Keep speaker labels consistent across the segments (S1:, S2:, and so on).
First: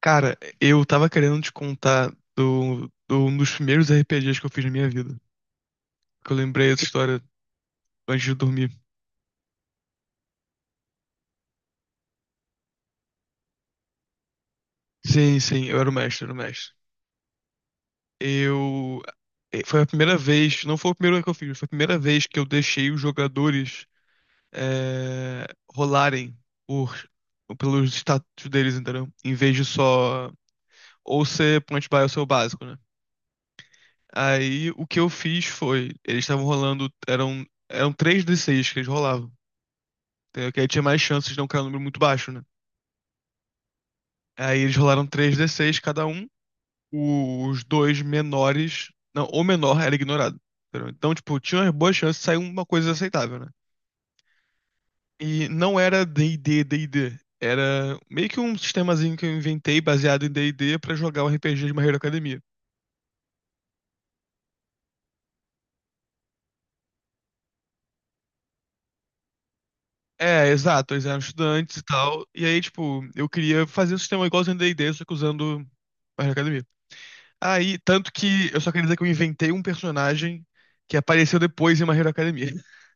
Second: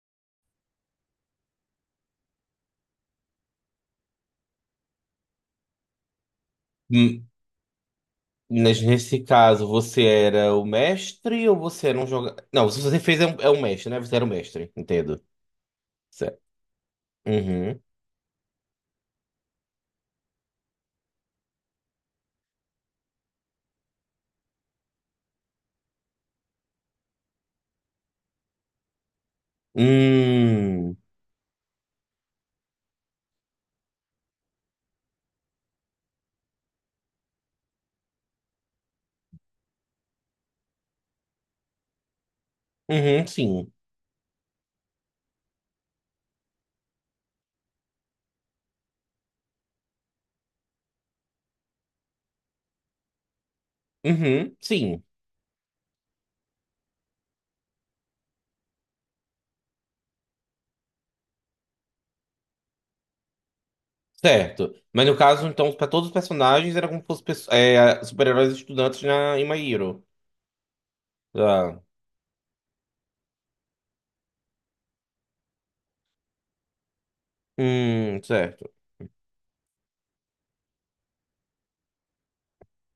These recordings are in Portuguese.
S1: Cara, eu tava querendo te contar do um dos primeiros RPGs que eu fiz na minha vida. Que eu lembrei essa história
S2: Hum,
S1: antes de dormir.
S2: mas nesse caso, você era o mestre ou você era um jogador? Não, se você fez é um mestre, né? Você era o mestre, entendo.
S1: Sim, sim, eu era o mestre, eu era o
S2: Certo.
S1: mestre.
S2: Uhum.
S1: Eu. Foi a primeira vez, não foi o primeiro que eu fiz, foi a primeira vez que eu deixei os jogadores eh, rolarem por, pelos status deles, entendeu? Em vez de só
S2: Hum.
S1: ou ser point buy ou ser o básico, né? Aí o que eu fiz foi, eles estavam rolando, eram três d seis que eles rolavam. Entendeu? Que aí tinha mais chances de não cair um número muito baixo, né?
S2: Uhum, sim.
S1: Aí eles rolaram três d seis cada um. Os dois menores. Não, o menor era ignorado. Entendeu? Então, tipo, tinha uma boa chance de sair uma coisa aceitável, né?
S2: Uhum, sim.
S1: E não era D&D. Era meio que um sistemazinho que eu inventei baseado em D&D pra jogar o RPG de My Hero Academia.
S2: Certo. Mas no caso, então, para todos os personagens, era como se fossem super-heróis estudantes em My Hero.
S1: É, exato. Eles eram estudantes
S2: Tá.
S1: e tal. E aí, tipo, eu queria fazer um sistema igualzinho ao D&D, só que usando My Hero Academia. Aí, tanto que eu só
S2: Certo.
S1: queria dizer que eu inventei um personagem que apareceu depois em My Hero Academia.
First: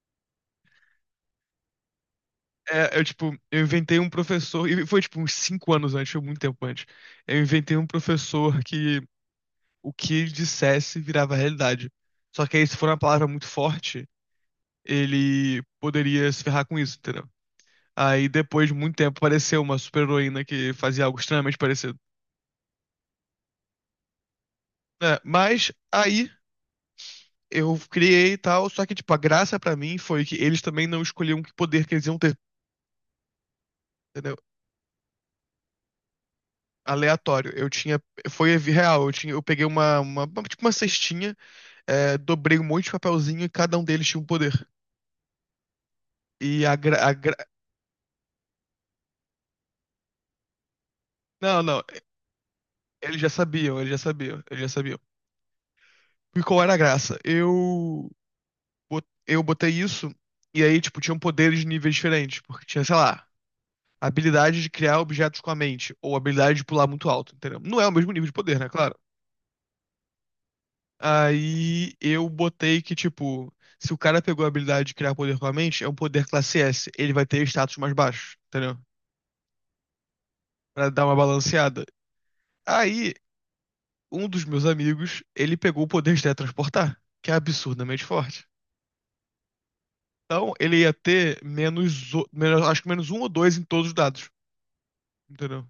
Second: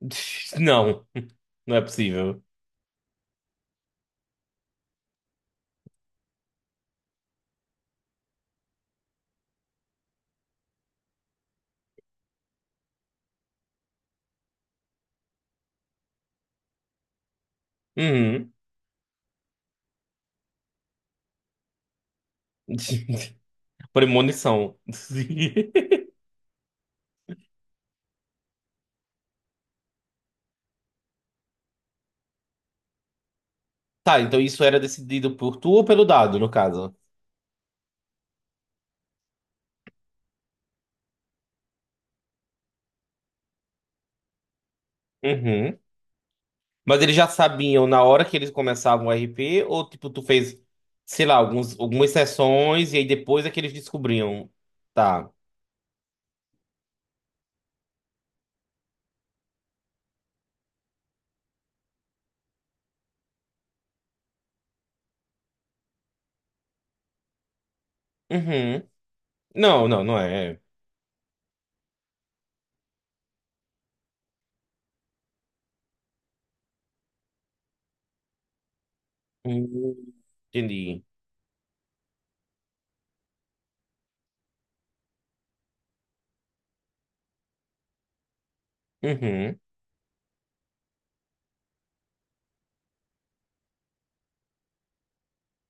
S2: Não, não é possível.
S1: É, eu, tipo, eu inventei um professor, e foi, tipo, uns 5 anos antes, foi muito tempo antes. Eu inventei um professor que o que ele dissesse virava realidade. Só que aí, se for uma palavra muito forte, ele poderia se ferrar com isso, entendeu? Aí,
S2: Uhum.
S1: depois de muito tempo, apareceu uma super-heroína que fazia algo extremamente parecido.
S2: Premonição.
S1: Né? Mas aí eu criei e tal, só que, tipo, a graça pra mim foi que eles também não escolhiam que poder que eles iam ter.
S2: Tá,
S1: Entendeu?
S2: então isso era decidido por tu ou pelo dado, no caso?
S1: Aleatório. Eu tinha. Foi real. Eu peguei tipo uma cestinha, dobrei um monte de papelzinho e cada um deles tinha um poder.
S2: Uhum.
S1: E a,
S2: Mas
S1: gra, a
S2: eles já
S1: gra-
S2: sabiam na hora que eles começavam o RP, ou tipo, tu fez, sei lá,
S1: Não,
S2: alguns,
S1: não.
S2: algumas sessões e aí
S1: Eles já
S2: depois é que eles
S1: sabiam, eles já sabiam,
S2: descobriam.
S1: eles já sabiam.
S2: Tá.
S1: E qual era a graça? Eu botei isso, e aí, tipo, tinham poderes de níveis diferentes. Porque tinha, sei lá, a habilidade de criar objetos com a mente, ou a habilidade de pular muito alto, entendeu? Não é o mesmo nível de poder, né?
S2: Uhum.
S1: Claro.
S2: Não, não, não é.
S1: Aí eu botei que, tipo, se o cara pegou a habilidade de criar poder com a mente, é um poder classe S. Ele vai ter status mais baixo, entendeu?
S2: Hum,
S1: Pra
S2: entendi.
S1: dar uma balanceada. Aí, um dos meus amigos, ele pegou o poder de teletransportar, que é absurdamente forte.
S2: Uhum.
S1: Então, ele ia ter menos, acho que menos um ou dois em todos os dados, entendeu?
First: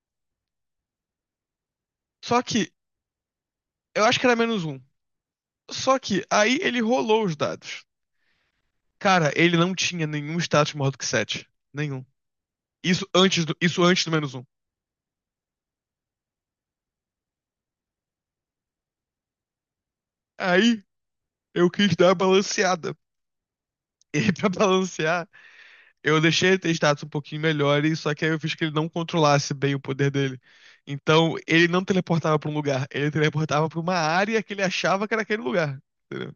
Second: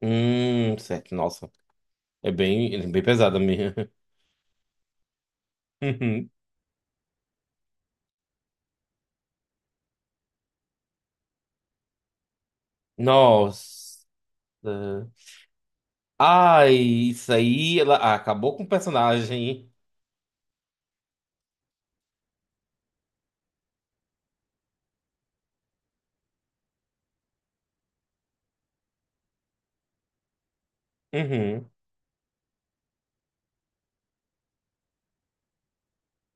S2: Certo. Nossa. É
S1: Só que,
S2: bem, é bem pesada mesmo.
S1: eu acho que era menos um. Só que,
S2: Uhum.
S1: aí ele rolou os dados. Cara, ele não tinha nenhum status maior do que sete. Nenhum. Isso antes do, isso antes
S2: Nossa.
S1: do menos um.
S2: Ai, isso aí ela acabou com o personagem.
S1: Aí eu quis dar uma balanceada. E pra balancear, eu deixei ele ter status um pouquinho melhores, só que aí eu fiz que ele não controlasse bem o poder dele. Então, ele
S2: Uhum.
S1: não teleportava pra um lugar, ele teleportava pra uma área que ele achava que era aquele lugar. Entendeu?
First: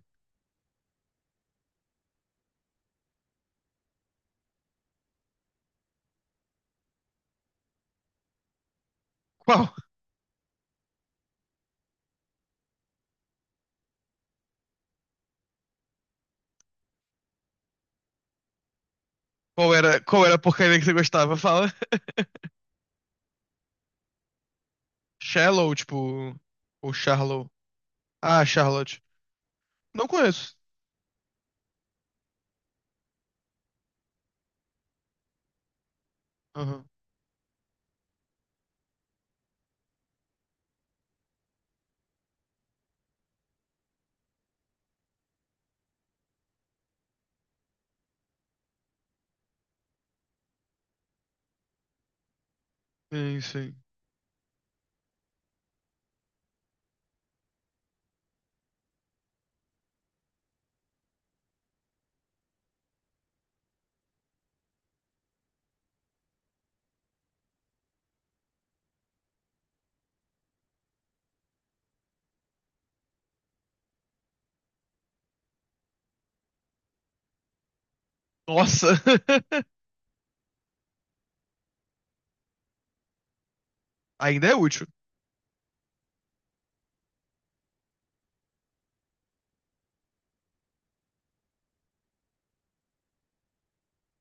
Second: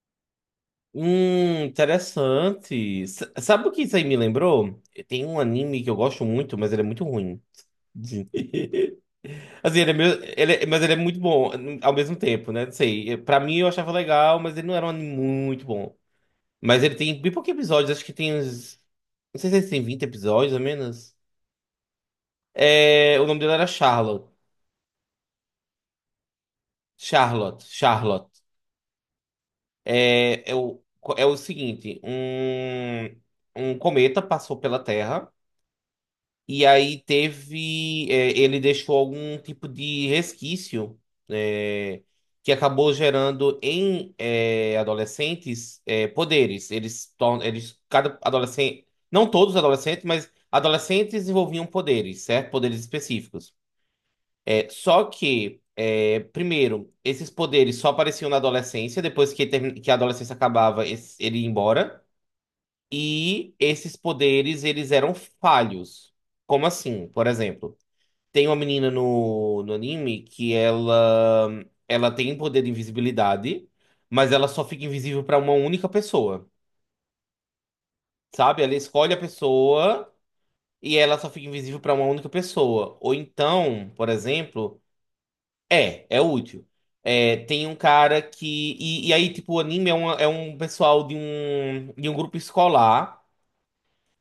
S2: Interessante. Sabe o que isso aí me lembrou? Tem um anime que eu gosto muito, mas ele é muito ruim.
S1: Qual?
S2: Assim, ele é meio, ele é- mas ele é muito bom ao mesmo tempo, né? Não sei. Pra mim eu achava legal, mas ele não era um anime muito bom. Mas ele tem bem poucos episódios, acho que tem uns. Não sei se ele
S1: Qual
S2: tem
S1: era,
S2: 20
S1: qual era a
S2: episódios ou
S1: porcaria que você
S2: menos.
S1: gostava? Fala.
S2: É, o nome dele era Charlotte.
S1: Shallow, tipo. Ou Charlow.
S2: Charlotte. Charlotte.
S1: Ah, Charlotte. Não
S2: É, é,
S1: conheço.
S2: o, é o seguinte: um cometa passou pela Terra. E
S1: Aham.
S2: aí teve, ele deixou algum tipo de resquício, é, que acabou gerando em adolescentes poderes. Cada adolescente. Não todos os adolescentes, mas adolescentes envolviam poderes, certo? Poderes
S1: Sim,
S2: específicos.
S1: sim.
S2: Só que, primeiro, esses poderes só apareciam na adolescência, depois que, que a adolescência acabava, ele ia embora. E esses poderes, eles eram falhos. Como assim? Por exemplo. Tem uma menina no anime que ela tem poder de invisibilidade, mas ela só fica invisível pra uma única pessoa, sabe? Ela
S1: Nossa!
S2: escolhe a pessoa e ela só fica invisível pra uma única pessoa. Ou então, por
S1: Ainda é
S2: exemplo,
S1: útil.
S2: é útil. É, tem um cara que. E aí, tipo, o anime é um pessoal de um grupo escolar.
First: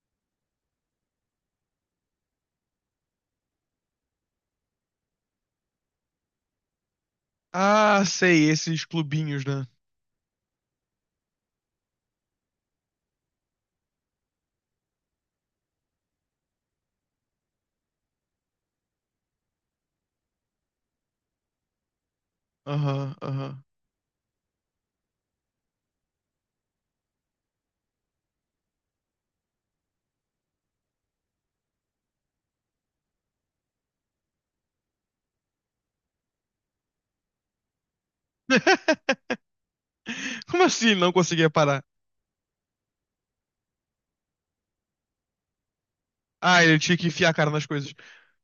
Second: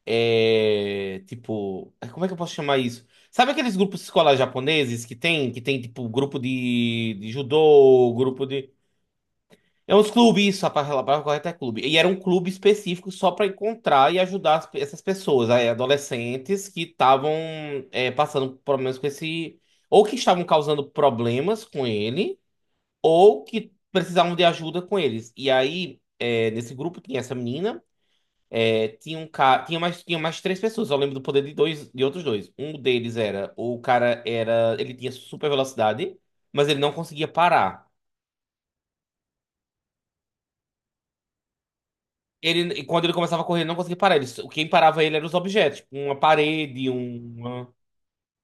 S2: Tipo, ai, como é que eu posso chamar isso? Sabe aqueles grupos escolares japoneses que tem tipo grupo de
S1: Ah,
S2: judô, grupo
S1: sei,
S2: de.
S1: esses clubinhos, né?
S2: É uns clubes, isso, a palavra correta é clube. E era um clube específico só para encontrar e ajudar essas pessoas, aí, adolescentes que estavam passando por problemas com esse. Ou que estavam causando problemas com ele,
S1: Aham,
S2: ou
S1: aham.
S2: que precisavam de ajuda com eles. E aí, nesse grupo tinha essa menina. É, tinha um cara, tinha mais três pessoas. Eu lembro do poder de dois, de outros dois. Um deles era, o cara era, ele tinha super velocidade, mas ele não conseguia parar.
S1: Como assim não conseguia parar?
S2: E quando ele começava a correr, ele não conseguia parar. Quem parava ele eram os objetos, tipo uma
S1: Ah, ele
S2: parede,
S1: tinha que enfiar a cara nas
S2: uma.
S1: coisas.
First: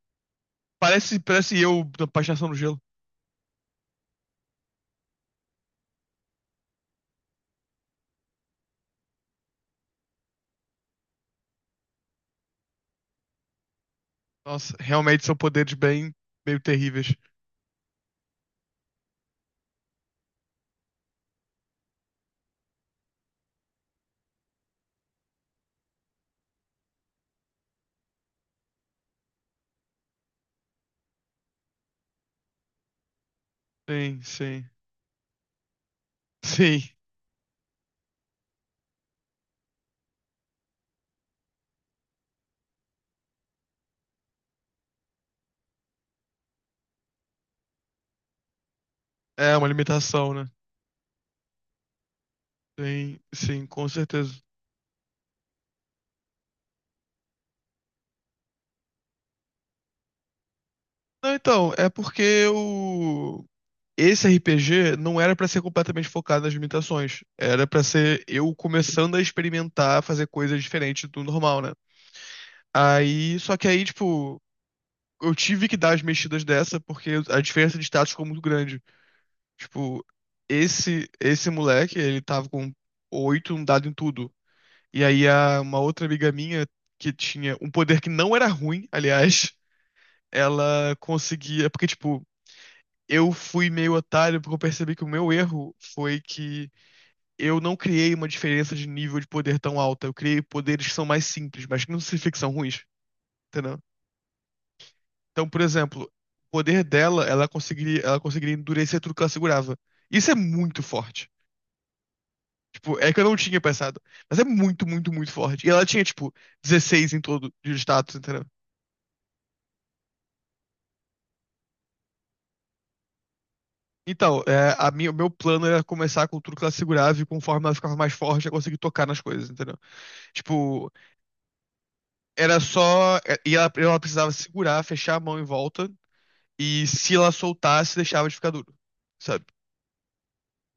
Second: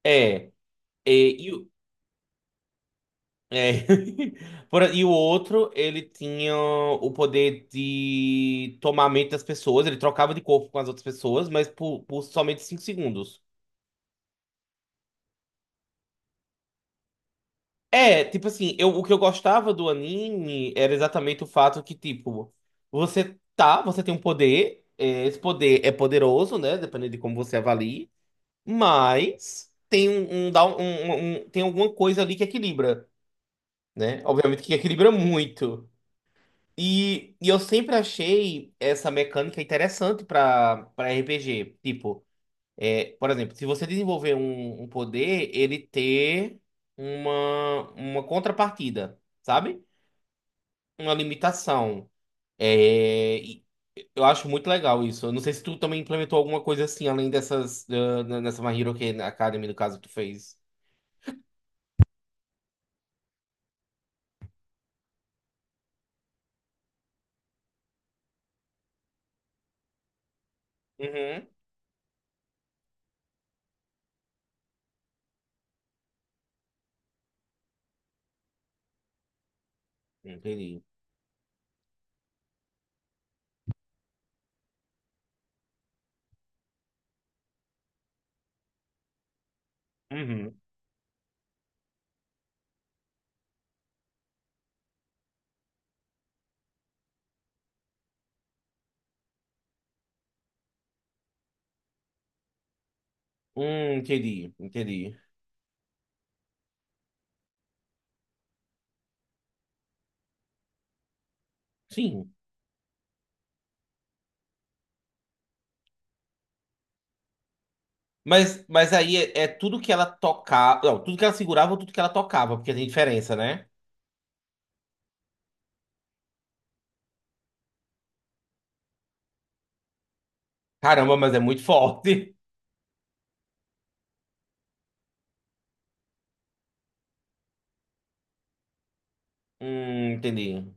S2: é, é,
S1: Parece,
S2: e,
S1: parece
S2: o-
S1: eu da patinação no gelo.
S2: é. E o outro, ele tinha o poder de tomar a mente das pessoas. Ele trocava de corpo com as outras pessoas, mas por somente 5 segundos.
S1: Nossa, realmente são poderes bem, meio terríveis.
S2: É, tipo assim, o que eu gostava do anime era exatamente o fato que, tipo, você tem um poder, esse poder é poderoso, né? Dependendo de como você avalie, mas tem um, um, dá um- um- um- um, tem alguma coisa ali que equilibra,
S1: Sim,
S2: né? Obviamente
S1: sim.
S2: que equilibra muito.
S1: Sim.
S2: E eu sempre achei essa mecânica interessante pra, RPG. Tipo, por exemplo, se você desenvolver um poder, ele ter uma contrapartida,
S1: É uma
S2: sabe?
S1: limitação, né?
S2: Uma limitação.
S1: Sim,
S2: É, e
S1: sim, com
S2: eu
S1: certeza.
S2: acho muito legal isso. Eu não sei se tu também implementou alguma coisa assim, além dessas, nessa My Hero Academy, no caso, que tu fez.
S1: Não, então, é porque esse RPG não era pra ser completamente focado nas limitações. Era pra ser eu começando a experimentar fazer coisas diferentes do
S2: Uhum.
S1: normal, né? Aí, só que aí, tipo, eu tive que dar as mexidas dessa porque a diferença de status ficou muito grande. Tipo,
S2: Entendi.
S1: esse moleque, ele tava com oito, um dado em tudo. E aí uma outra amiga minha que tinha um poder que não era ruim, aliás,
S2: Uhum.
S1: ela conseguia, porque tipo, eu fui meio otário porque eu percebi que o meu erro foi que eu não criei uma diferença de nível de poder tão alta. Eu criei poderes que são mais simples, mas que não significa que são ruins, entendeu?
S2: Entendi, entendi.
S1: Então, por exemplo, o poder dela, ela conseguiria endurecer tudo que ela segurava. Isso é muito forte.
S2: Sim.
S1: Tipo, é que eu não tinha pensado. Mas é muito, muito, muito forte. E ela tinha, tipo, 16 em todo de status, entendeu?
S2: Mas aí é tudo que ela tocava. Não, tudo que ela segurava ou tudo que ela tocava, porque tem diferença, né?
S1: Então, o meu plano era começar com tudo que ela segurava e conforme ela ficava mais forte, eu conseguia tocar nas coisas, entendeu? Tipo,
S2: Caramba, mas é muito forte.
S1: era só. E ela precisava segurar, fechar a mão em volta. E se ela soltasse, deixava de ficar duro, sabe?
S2: Entendi.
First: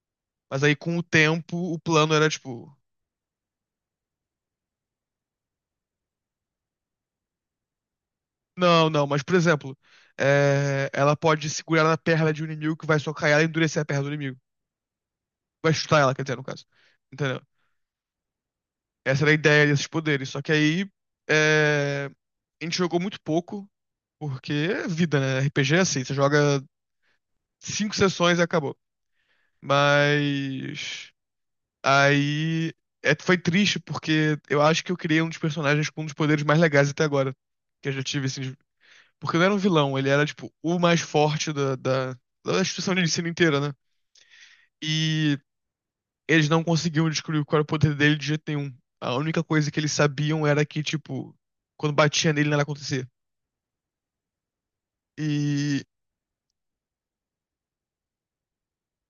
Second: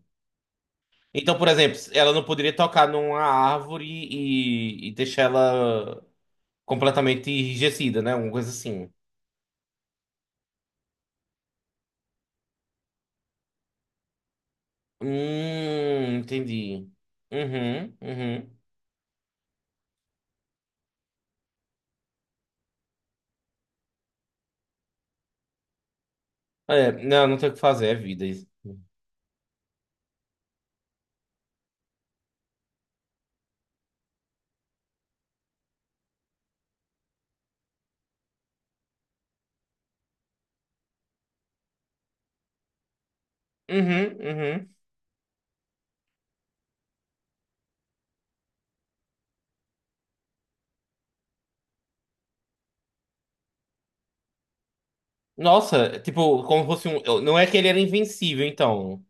S1: Mas aí, com o
S2: Então, por
S1: tempo, o
S2: exemplo,
S1: plano
S2: ela não
S1: era,
S2: poderia
S1: tipo.
S2: tocar numa árvore e deixar ela completamente enrijecida, né? Alguma coisa
S1: Não,
S2: assim.
S1: não, mas por exemplo, ela pode segurar na perna de um inimigo que vai socar ela e endurecer a perna do inimigo. Vai chutar ela, quer dizer, no caso.
S2: Entendi.
S1: Entendeu?
S2: Uhum, uhum.
S1: Essa era a ideia desses poderes. Só que aí é, a gente jogou muito pouco, porque é vida, né? RPG é assim, você joga
S2: É, não, não tem o que fazer,
S1: cinco
S2: é vida.
S1: sessões e
S2: Isso.
S1: acabou. Mas aí foi triste, porque eu acho que eu criei um dos personagens com um dos poderes mais legais até agora. Que eu já tive, assim, porque não era um vilão, ele era, tipo, o mais forte da instituição de ensino inteira, né?
S2: Uhum, uhum.
S1: E eles não conseguiam descobrir qual era o poder dele de jeito nenhum. A única coisa que eles sabiam era que, tipo, quando batia nele, nada acontecia. E.
S2: Nossa, tipo, como fosse um. Não é que ele era invencível, então.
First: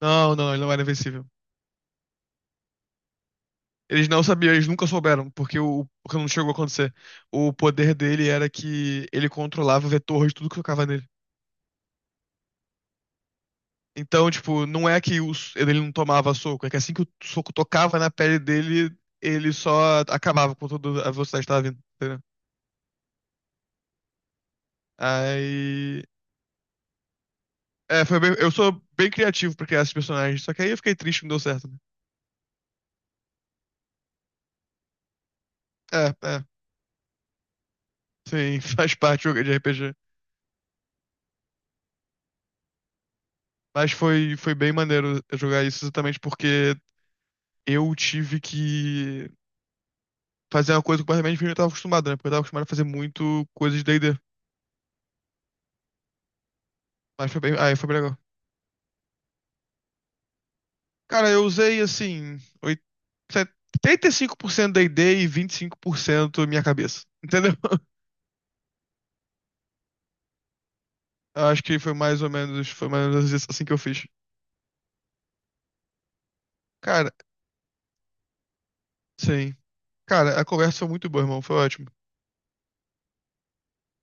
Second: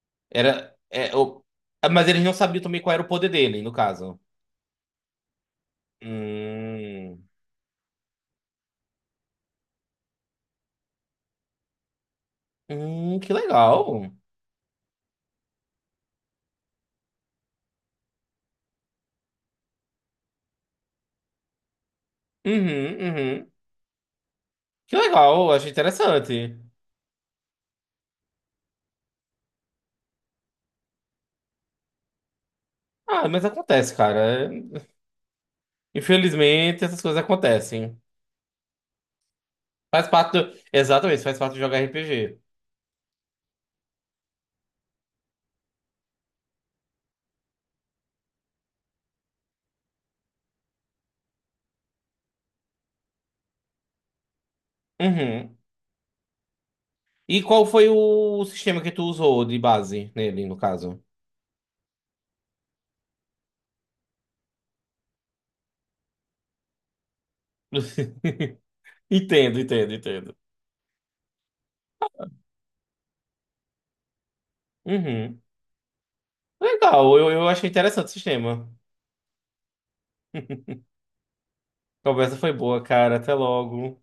S1: Não, não, ele não
S2: Era.
S1: era invencível.
S2: Mas eles não sabiam também qual era o poder dele, no
S1: Eles
S2: caso.
S1: não sabiam, eles nunca souberam, porque não chegou a acontecer.
S2: Hum,
S1: O poder dele era que ele controlava o vetor de tudo que tocava nele.
S2: que legal. Uhum,
S1: Então, tipo, não é que ele não tomava soco, é que assim que o soco tocava na pele dele, ele só acabava com toda a velocidade que tava vindo, entendeu?
S2: uhum. Que legal, achei
S1: Aí.
S2: interessante.
S1: É, eu sou bem criativo pra criar esses personagens, só que aí eu fiquei triste que não deu certo, né?
S2: Ah, mas acontece, cara. É,
S1: É, é.
S2: infelizmente, essas coisas acontecem.
S1: Sim, faz parte do jogo de RPG.
S2: Exatamente, faz parte de jogar RPG.
S1: Mas foi bem maneiro jogar isso exatamente porque eu tive que fazer uma coisa completamente diferente do que eu tava acostumado, né? Porque eu tava acostumado a fazer muito coisa de D&D.
S2: Uhum.
S1: Mas foi
S2: E
S1: bem.
S2: qual
S1: Aí foi
S2: foi
S1: bem legal.
S2: o sistema que tu usou de base nele, no caso?
S1: Cara, eu usei assim, oit- 75% da ideia e 25% minha cabeça. Entendeu?
S2: Entendo, entendo, entendo.
S1: Acho que foi mais ou menos isso assim que eu fiz.
S2: Uhum.
S1: Cara,
S2: Legal, eu achei interessante o sistema.
S1: sim. Cara, a conversa foi muito boa, irmão. Foi ótimo.
S2: A conversa foi boa, cara. Até logo.